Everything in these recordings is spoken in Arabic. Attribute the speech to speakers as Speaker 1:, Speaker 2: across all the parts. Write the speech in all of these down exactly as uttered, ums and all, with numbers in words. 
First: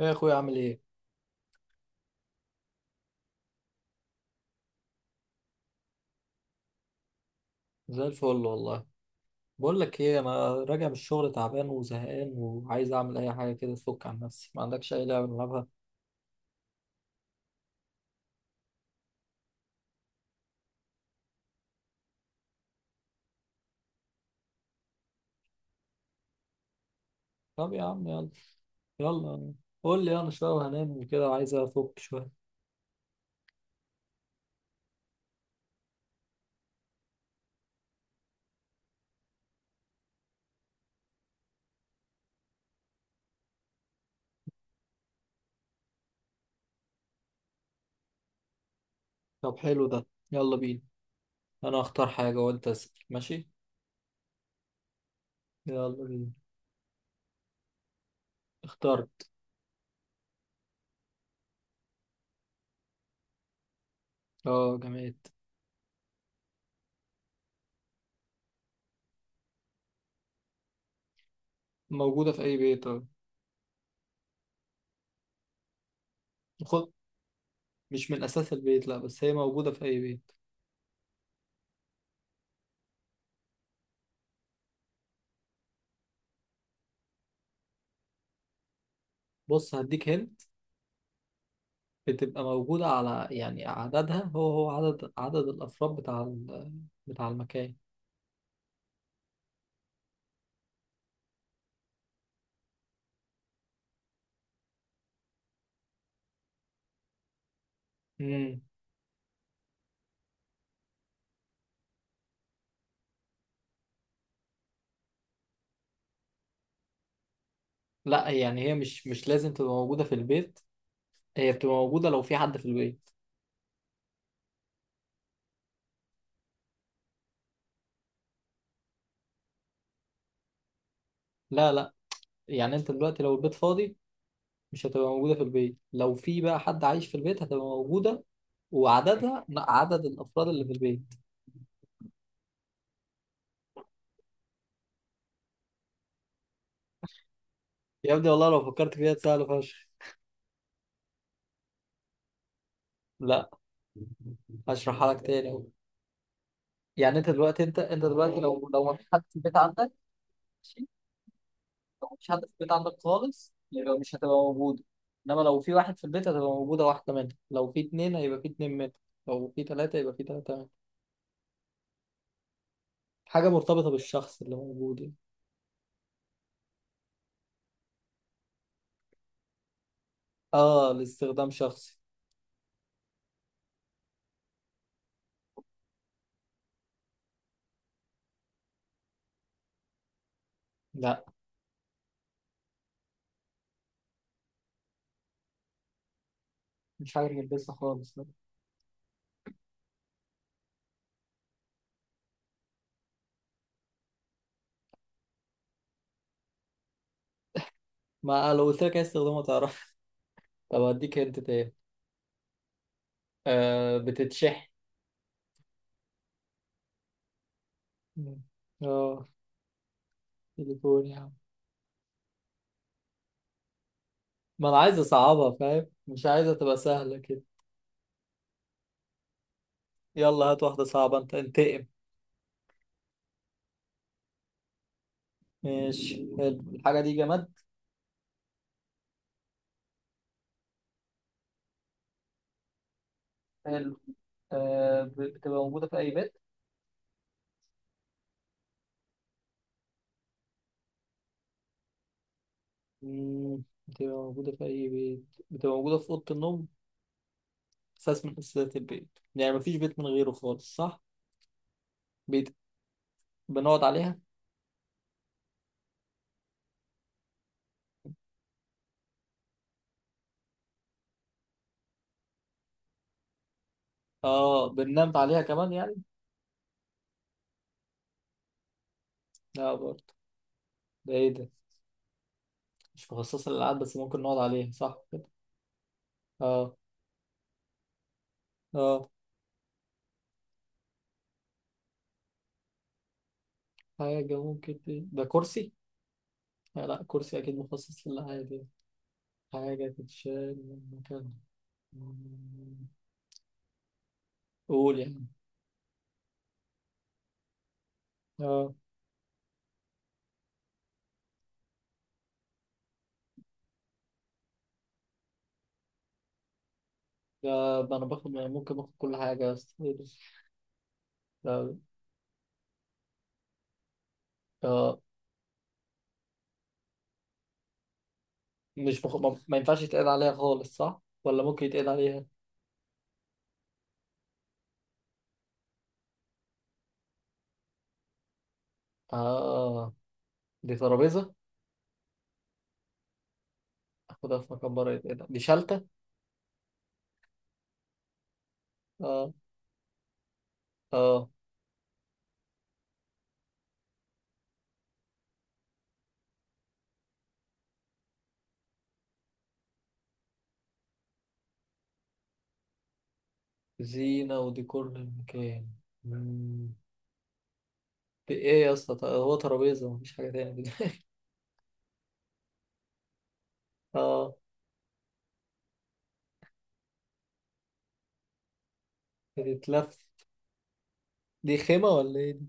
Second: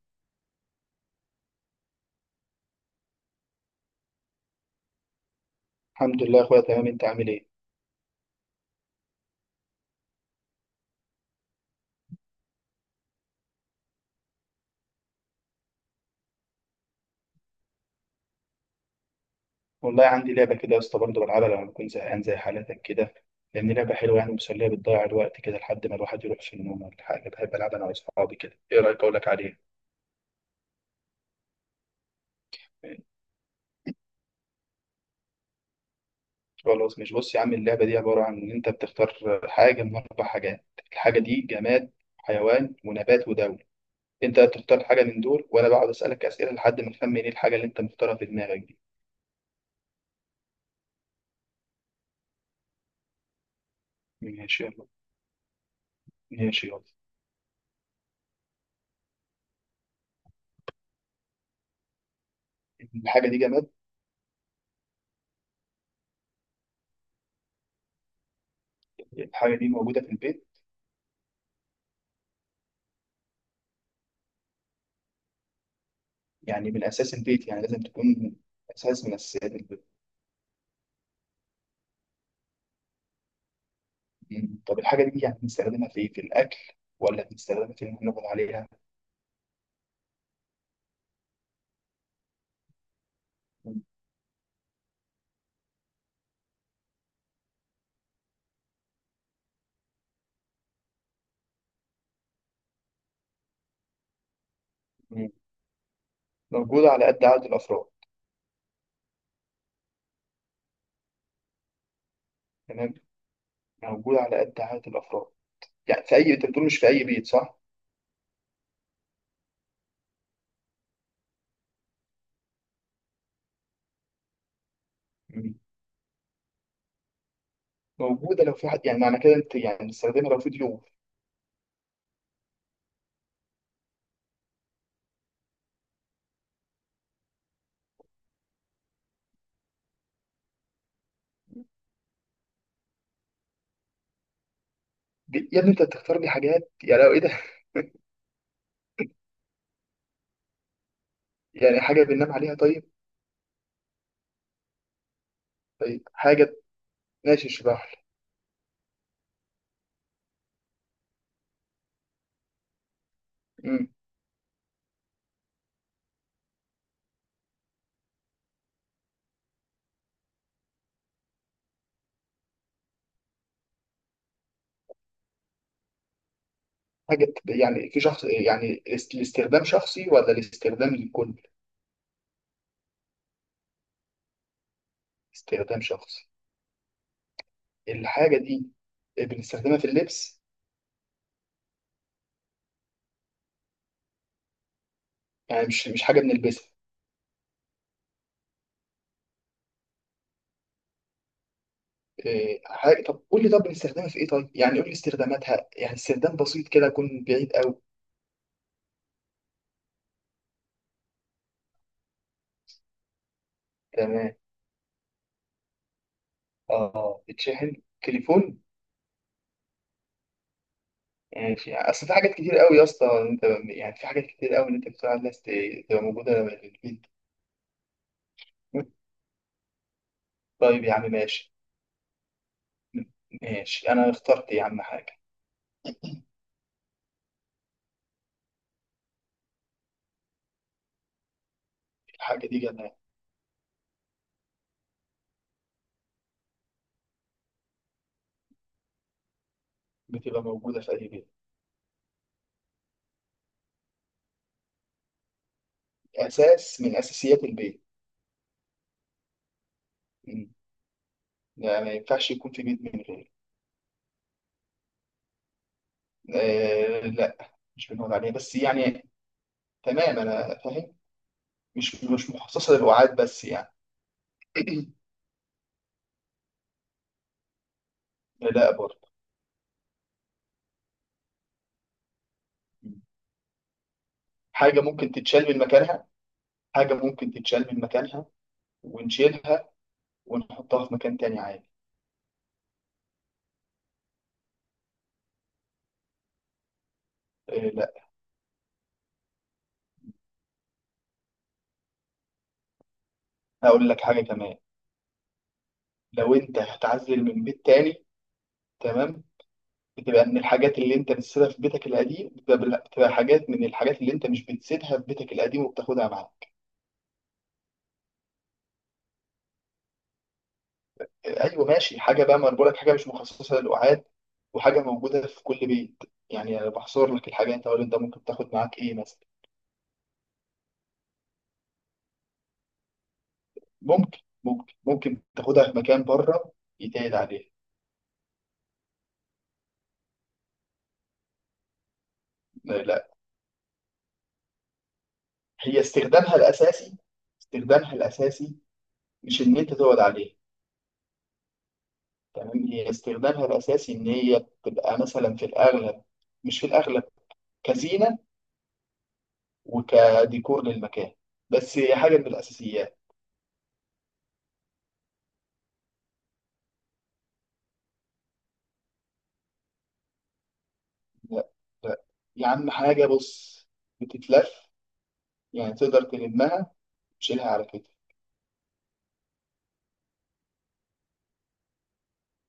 Speaker 1: ايه يا اخويا؟ عامل ايه؟
Speaker 2: الحمد لله يا اخويا، تمام. انت عامل ايه؟
Speaker 1: زي الفل والله. بقول لك ايه، انا راجع من الشغل تعبان وزهقان وعايز اعمل اي حاجه كده تفك عن نفسي. ما عندكش اي لعبه نلعبها؟
Speaker 2: والله عندي لعبه كده يا اسطى، برضه بلعبها لما بكون زهقان زي حالتك كده. لان لعبه حلوه يعني مسليه، بتضيع الوقت كده لحد ما الواحد يروح في النوم ولا حاجه. بحب
Speaker 1: طب
Speaker 2: العبها
Speaker 1: يا
Speaker 2: انا
Speaker 1: عم يلا.
Speaker 2: واصحابي كده. ايه رايك اقول لك
Speaker 1: يلا
Speaker 2: عليها؟
Speaker 1: قول لي، انا شويه وهنام وكده، عايز افك شويه.
Speaker 2: خلاص. مش بص يا عم، اللعبه دي عباره عن ان انت بتختار حاجه من اربع حاجات. الحاجه دي جماد، حيوان، ونبات، ودولة. انت بتختار حاجه من دول وانا بقعد اسالك اسئله لحد ما نخمن ايه الحاجه اللي انت مختارها في دماغك دي.
Speaker 1: طب حلو ده، يلا بينا. انا اختار حاجه وانت اسال، ماشي؟
Speaker 2: ماشي يلا.
Speaker 1: يلا بينا.
Speaker 2: ماشي يلا.
Speaker 1: اخترت.
Speaker 2: الحاجه دي جماد.
Speaker 1: اه جماد.
Speaker 2: الحاجه دي موجوده في البيت.
Speaker 1: موجوده في اي بيت، اه.
Speaker 2: يعني من
Speaker 1: خد،
Speaker 2: اساس البيت، يعني لازم
Speaker 1: مش من
Speaker 2: تكون.
Speaker 1: اساس البيت لا،
Speaker 2: اساس من
Speaker 1: بس هي
Speaker 2: اساسيات
Speaker 1: موجوده في
Speaker 2: البيت.
Speaker 1: اي بيت.
Speaker 2: مم. طب الحاجه دي يعني بنستخدمها في ايه؟ في الاكل ولا بنستخدمها في ان احنا نقعد عليها؟
Speaker 1: بص هديك هنا، بتبقى موجودة على، يعني عددها هو هو عدد عدد الأفراد بتاع ال- بتاع المكان.
Speaker 2: مم. موجوده على قد عدد الافراد.
Speaker 1: مم.
Speaker 2: تمام. موجوده على قد عدد الافراد. يعني في اي، انت بتقول مش في اي بيت، صح؟
Speaker 1: لا، يعني هي مش مش لازم تبقى موجودة في البيت، هي بتبقى موجودة لو في حد في البيت.
Speaker 2: مم. موجوده لو في حد، يعني معنى كده انت يعني بنستخدمها لو في ضيوف؟
Speaker 1: لا لا، يعني أنت دلوقتي لو البيت فاضي مش هتبقى موجودة في البيت، لو في بقى حد عايش في البيت هتبقى موجودة، وعددها عدد الأفراد اللي في البيت.
Speaker 2: دي- يا ابني انت بتختار لي حاجات، يعني لو ايه ده
Speaker 1: يا ابني والله لو فكرت فيها سهلة فشخ.
Speaker 2: يعني حاجه بننام عليها طيب؟
Speaker 1: لا، هشرحها لك تاني أهو.
Speaker 2: طيب حاجه.
Speaker 1: يعني أنت
Speaker 2: ماشي
Speaker 1: دلوقتي، أنت
Speaker 2: اشرح
Speaker 1: أنت دلوقتي لو لو ما في حد في البيت عندك مش هتبقى في البيت عندك خالص،
Speaker 2: لي. مم.
Speaker 1: يبقى مش هتبقى موجودة. إنما لو في واحد في البيت هتبقى موجودة واحدة منها، لو في اتنين هيبقى في اتنين منها، لو في تلاتة يبقى في تلاتة منها. حاجة مرتبطة بالشخص اللي موجود يعني.
Speaker 2: حاجه يعني في شخص، يعني الاست- الاستخدام شخصي ولا
Speaker 1: آه،
Speaker 2: الاستخدام للكل؟
Speaker 1: لاستخدام شخصي.
Speaker 2: استخدام شخصي. الحاجة دي، آه، بنستخدمها في اللبس؟
Speaker 1: لا،
Speaker 2: يعني مش مش حاجة بنلبسها؟
Speaker 1: مش حاجة بنلبسها خالص لا.
Speaker 2: إيه، حاجة. طب قول لي، طب بنستخدمها في ايه طيب؟ يعني قول لي استخداماتها، يعني استخدام بسيط كده يكون بعيد قوي.
Speaker 1: ما آه، لو قلت لك عايز استخدامها تعرف. طب أديك هنت تاني. آه
Speaker 2: تمام.
Speaker 1: بتتشحن.
Speaker 2: اه بتشحن.
Speaker 1: مم.
Speaker 2: تليفون.
Speaker 1: آه، تليفون يا عم.
Speaker 2: ماشي. يعني في- اصل في حاجات كتير قوي يا اسطى انت. يعني في حاجات كتير
Speaker 1: ما
Speaker 2: قوي
Speaker 1: أنا
Speaker 2: انت
Speaker 1: عايز
Speaker 2: بتقول على الناس
Speaker 1: أصعبها
Speaker 2: ت-
Speaker 1: فاهم،
Speaker 2: تبقى
Speaker 1: مش
Speaker 2: موجودة
Speaker 1: عايزها
Speaker 2: في
Speaker 1: تبقى
Speaker 2: البيت
Speaker 1: سهلة كده. يلا هات واحدة
Speaker 2: طيب يا عم
Speaker 1: صعبة أنت،
Speaker 2: ماشي.
Speaker 1: انتقم.
Speaker 2: ماشي انا اخترت يا عم حاجة.
Speaker 1: ماشي، حلو. الحاجة دي جماد.
Speaker 2: الحاجة دي جنة.
Speaker 1: حلو. آه، ب- بتبقى موجودة في أي بيت.
Speaker 2: بتبقى موجودة في اي بيت.
Speaker 1: مم، بتبقى موجودة في أي بيت، بتبقى موجودة في أوضة النوم.
Speaker 2: اساس من اساسيات البيت.
Speaker 1: أساس من أساسيات البيت، يعني مفيش بيت من غيره خالص صح؟
Speaker 2: يعني ما ينفعش يكون
Speaker 1: بيت.
Speaker 2: في بيت من غير.
Speaker 1: بنقعد عليها؟
Speaker 2: آه لا، مش بنقعد عليه بس يعني. تمام انا فاهم. مش مش مخصصه للوعاد بس يعني.
Speaker 1: آه بننام عليها كمان يعني؟
Speaker 2: لا برضه.
Speaker 1: لا برضه. ده إيه ده؟ مش مخصصة للألعاب بس ممكن نقعد عليها
Speaker 2: حاجه
Speaker 1: صح
Speaker 2: ممكن
Speaker 1: كده.
Speaker 2: تتشال من مكانها.
Speaker 1: آه.
Speaker 2: حاجه ممكن تتشال من مكانها.
Speaker 1: آه.
Speaker 2: ونشيلها، ونحطها في مكان تاني عادي.
Speaker 1: حاجة ممكن دي. ده كرسي؟ لا لا، كرسي أكيد
Speaker 2: آه لا.
Speaker 1: مخصص للألعاب يعني. حاجة تتشال من مكان.
Speaker 2: هقول لك حاجه كمان.
Speaker 1: قول يعني.
Speaker 2: لو انت هتعزل من بيت تاني،
Speaker 1: آه.
Speaker 2: تمام، بتبقى من الحاجات اللي انت بتسيبها في بيتك القديم، بتبقى بتبقى حاجات من الحاجات اللي انت مش بتسيبها في بيتك القديم وبتاخدها معاك.
Speaker 1: ده أنا باخد يعني ممكن باخد كل حاجة يا أسطى.
Speaker 2: ايوه
Speaker 1: لا.
Speaker 2: ماشي حاجه بقى، ما انا بقول لك حاجه مش مخصصه للقعاد، وحاجه
Speaker 1: آه،
Speaker 2: موجوده في كل بيت. يعني انا بحصر لك الحاجه، انت قول انت ممكن تاخد معاك ايه
Speaker 1: مش بخ...
Speaker 2: مثلا.
Speaker 1: ما ما ينفعش يتقعد عليها خالص صح؟ ولا ممكن يتقعد عليها؟
Speaker 2: ممكن ممكن ممكن تاخدها في مكان بره يتقعد عليها.
Speaker 1: آه. دي ترابيزة.
Speaker 2: لا, لا.
Speaker 1: أخدها في مكان بره يتقعد، دي
Speaker 2: هي
Speaker 1: شالتة؟
Speaker 2: استخدامها الاساسي. استخدامها الاساسي.
Speaker 1: آه.
Speaker 2: مش ان انت تقعد عليها.
Speaker 1: آه.
Speaker 2: تمام. هي استخدامها الاساسي ان هي تبقى مثلا في الاغلب، مش في الاغلب، كزينه وكديكور للمكان. بس هي حاجه من الاساسيات.
Speaker 1: زينة وديكور للمكان. مم. دي إيه يا اسطى؟ ط- هو ترابيزة، مفيش حاجة تاني؟
Speaker 2: لا لا. يا عم حاجه، بص.
Speaker 1: آه.
Speaker 2: بتتلف. يعني تقدر تلمها، تشيلها على كتفك.
Speaker 1: بتتلف. دي خيمة ولا إيه دي؟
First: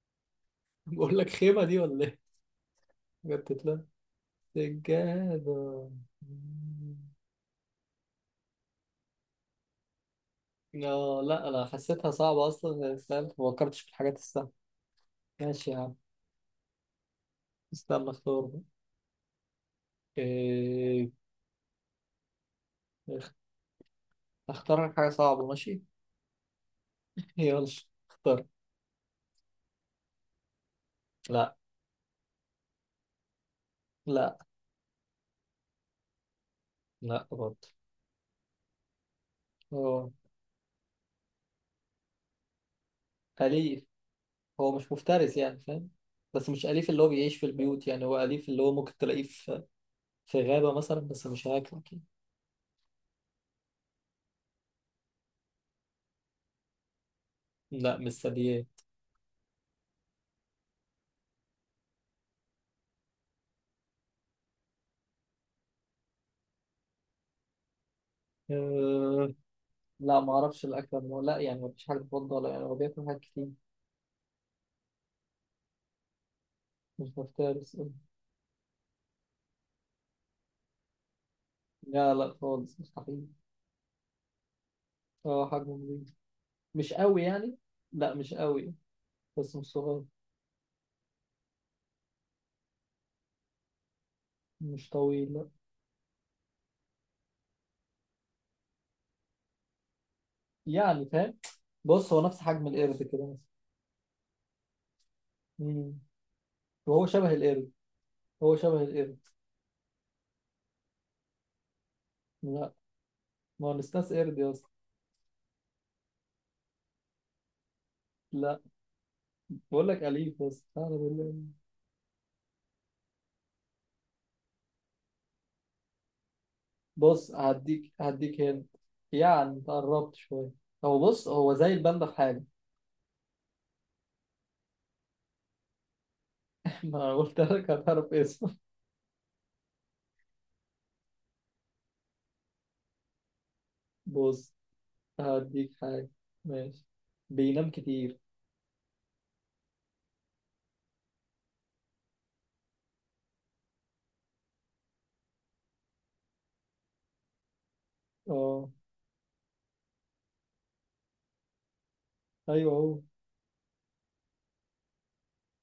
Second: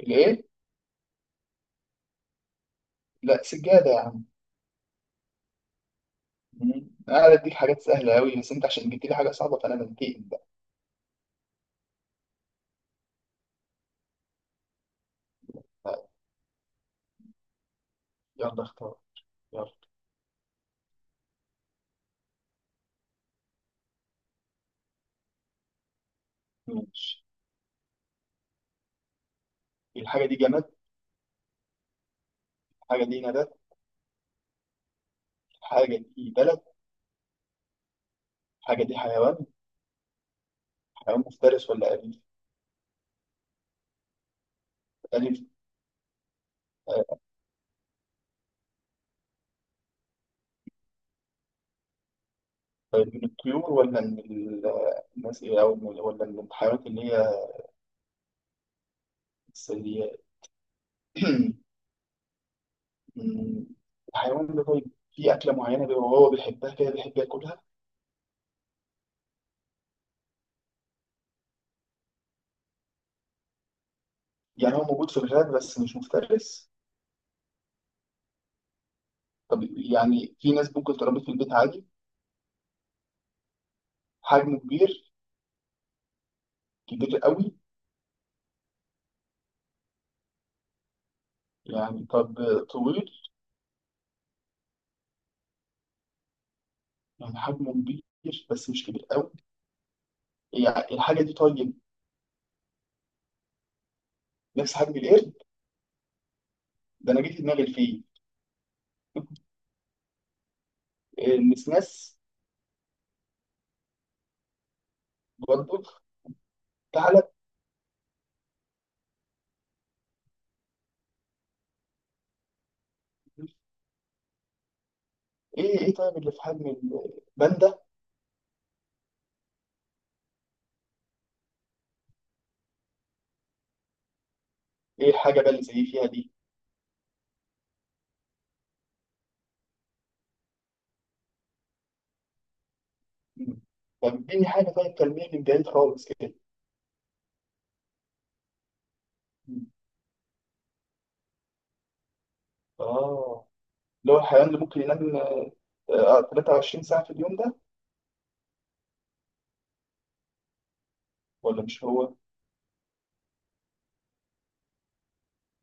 Speaker 2: الايه؟
Speaker 1: بقول لك خيمة دي ولا إيه؟ حاجة
Speaker 2: لا
Speaker 1: بتتلف.
Speaker 2: سجاده يا عم.
Speaker 1: سجادة.
Speaker 2: مم.
Speaker 1: مم.
Speaker 2: انا قاعد اديك حاجات سهله قوي، بس انت عشان جبت لي حاجه صعبه فانا بنتقم بقى.
Speaker 1: آه لا، أنا حسيتها صعبة أصلا يعني فاهم؟ ما فكرتش في الحاجات السهلة. ماشي يا عم،
Speaker 2: طيب،
Speaker 1: استنى اختار.
Speaker 2: يلا اختار. يلا.
Speaker 1: إيه، اختار لك حاجة صعبة، ماشي.
Speaker 2: ماشي.
Speaker 1: يلا اختار.
Speaker 2: الحاجه دي جماد.
Speaker 1: لا.
Speaker 2: الحاجه دي نبات.
Speaker 1: لا.
Speaker 2: الحاجه دي بلد.
Speaker 1: لا برضه.
Speaker 2: الحاجه دي حيوان.
Speaker 1: هو.
Speaker 2: حيوان مفترس ولا اليف؟
Speaker 1: أليف. هو مش مفترس
Speaker 2: اليف.
Speaker 1: يعني فاهم. بس مش أليف اللي هو
Speaker 2: آه،
Speaker 1: بيعيش في البيوت، يعني هو أليف اللي هو ممكن تلاقيه في، في غابة مثلا بس مش هياكلك يعني.
Speaker 2: من الطيور ولا من ال- آه، الناس، إيه، او من- ولا من الحيوانات اللي هي؟
Speaker 1: لا، مش ثدييات.
Speaker 2: الثدييات. مم. الحيوان ده طيب، في اكله معينه بيبقى هو بيحبها كده بيحب ياكلها؟
Speaker 1: أه... لا ما اعرفش الاكل، هو لا يعني ما فيش حاجه تفضل، يعني هو بياكل حاجات كتير.
Speaker 2: يعني هو موجود في الغابة بس مش مفترس.
Speaker 1: مش مفترس أه.
Speaker 2: طب يعني في ناس ممكن تربي في البيت عادي؟
Speaker 1: لا لا، خالص مستحيل.
Speaker 2: حجمه كبير.
Speaker 1: اه حجمه كبير. مش
Speaker 2: كبير
Speaker 1: قوي
Speaker 2: قوي.
Speaker 1: يعني. لا مش قوي، بس مش صغير.
Speaker 2: يعني طب. طويل.
Speaker 1: مش طويل.
Speaker 2: يعني حجمه كبير بس مش كبير قوي. يعني
Speaker 1: يعني
Speaker 2: الحاجة دي
Speaker 1: فاهم،
Speaker 2: طيب؟
Speaker 1: بص هو نفس حجم القرد كده مثلا.
Speaker 2: نفس حجم القرد.
Speaker 1: مم. وهو
Speaker 2: ده أنا جه
Speaker 1: شبه
Speaker 2: في دماغي
Speaker 1: القرد.
Speaker 2: الفيل.
Speaker 1: هو شبه القرد.
Speaker 2: النسناس.
Speaker 1: لا، ما هو نستاس قرد يا اسطى.
Speaker 2: برضه. تعالى.
Speaker 1: لا، بقول لك أليف بس أعلى بالله.
Speaker 2: إيه إيه. طيب اللي في حجم
Speaker 1: بص،
Speaker 2: الباندا.
Speaker 1: هديك هديك هنا. يعني تقربت شوية. هو بص، هو زي الباندا في حاجة.
Speaker 2: إيه حاجة بقى اللي زي فيها دي؟
Speaker 1: ما أنا قلت لك هتعرف اسمه.
Speaker 2: مم. طب إديني
Speaker 1: بص
Speaker 2: حاجة طيب تلميح من بعيد
Speaker 1: هديك
Speaker 2: خالص
Speaker 1: حاجة.
Speaker 2: كده.
Speaker 1: ماشي. بينام كتير.
Speaker 2: مم. آه. اللي هو الحيوان اللي ممكن ينام آه، آه، تلاتة وعشرين ساعة في اليوم ده؟
Speaker 1: اه.
Speaker 2: ولا مش هو؟
Speaker 1: ايوه هو.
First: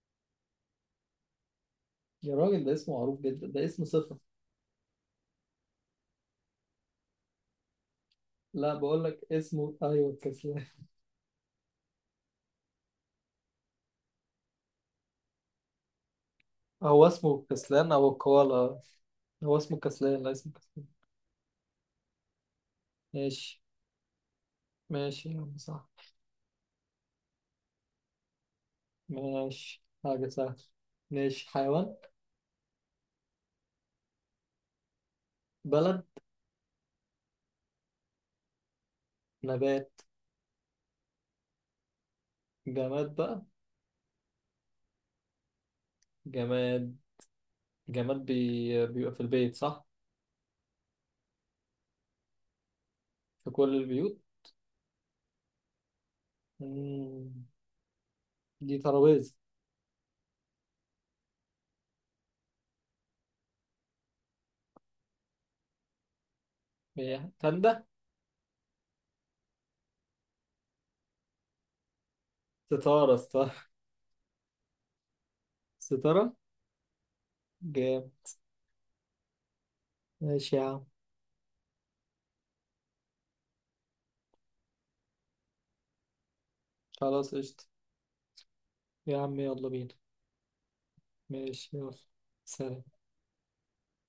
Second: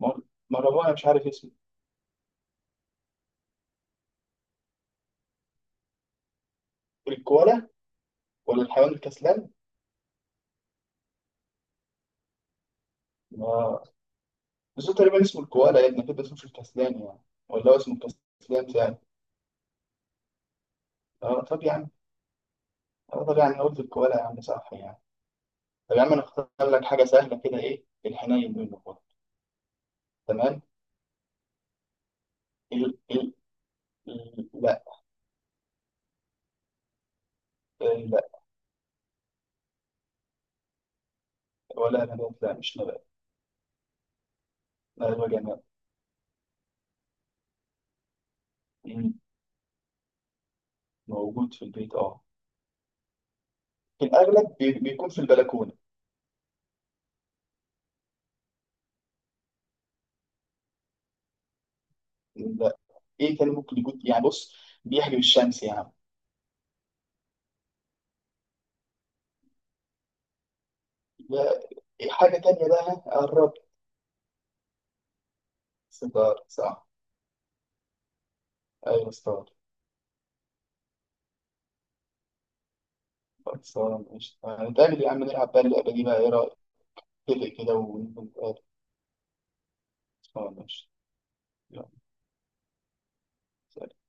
Speaker 2: ما ما هو أنا مش عارف اسمه.
Speaker 1: يا راجل ده اسمه معروف جدا، ده اسم صفة.
Speaker 2: الكوالا ولا
Speaker 1: لا،
Speaker 2: الحيوان
Speaker 1: بقول لك
Speaker 2: الكسلان؟
Speaker 1: اسمه ايوه الكسلان.
Speaker 2: اه. بس هو تقريبا اسمه الكوالا يعني أكيد، بس مش الكسلان
Speaker 1: هو
Speaker 2: يعني.
Speaker 1: اسمه
Speaker 2: ولا هو
Speaker 1: الكسلان
Speaker 2: اسمه
Speaker 1: او
Speaker 2: الكسلان
Speaker 1: الكوالا؟
Speaker 2: يعني.
Speaker 1: هو اسمه كسلان، لا اسمه كسلان.
Speaker 2: اه طب يا عم. اه طب يا عم
Speaker 1: ماشي.
Speaker 2: أنا قلت الكوالا يا عم صح يعني.
Speaker 1: ماشي يا عم صح.
Speaker 2: طب يا عم أنا أختار لك حاجة سهلة كده، إيه الحنين منه خالص.
Speaker 1: ماشي، حاجة سهلة.
Speaker 2: تمام؟
Speaker 1: ماشي. حيوان؟
Speaker 2: ال ال ال- لا.
Speaker 1: بلد؟
Speaker 2: ال- لا.
Speaker 1: نبات؟
Speaker 2: ولا نبات؟ لا مش نبات.
Speaker 1: جماد بقى.
Speaker 2: لا هو جماد.
Speaker 1: جماد. جماد بي... بيبقى
Speaker 2: مم.
Speaker 1: في البيت صح.
Speaker 2: موجود في البيت اه.
Speaker 1: في كل
Speaker 2: في
Speaker 1: البيوت.
Speaker 2: الأغلب بي- بيكون في البلكونة.
Speaker 1: مم. دي ترابيزة.
Speaker 2: لا. إيه تاني ممكن يكون؟ يعني بص، بيحجب الشمس يا عم.
Speaker 1: هي تندة.
Speaker 2: لا. إيه حاجة تانية بقى؟
Speaker 1: ستارة، ستارة.
Speaker 2: قرب.
Speaker 1: ستارة.
Speaker 2: صدار صح.
Speaker 1: جام.
Speaker 2: ايوه استاذ.
Speaker 1: ماشي يا عم.
Speaker 2: خلصانة ماشي. هنتقابل يا عم نلعب بقى اللعبة دي بقى، ايه رأيك؟
Speaker 1: خلاص
Speaker 2: اتفق
Speaker 1: قشطة.
Speaker 2: كده ونقعد.
Speaker 1: يا عم يلا بينا.
Speaker 2: خلصانة ماشي
Speaker 1: ماشي
Speaker 2: يلا.
Speaker 1: يلا. سلام.
Speaker 2: سلام.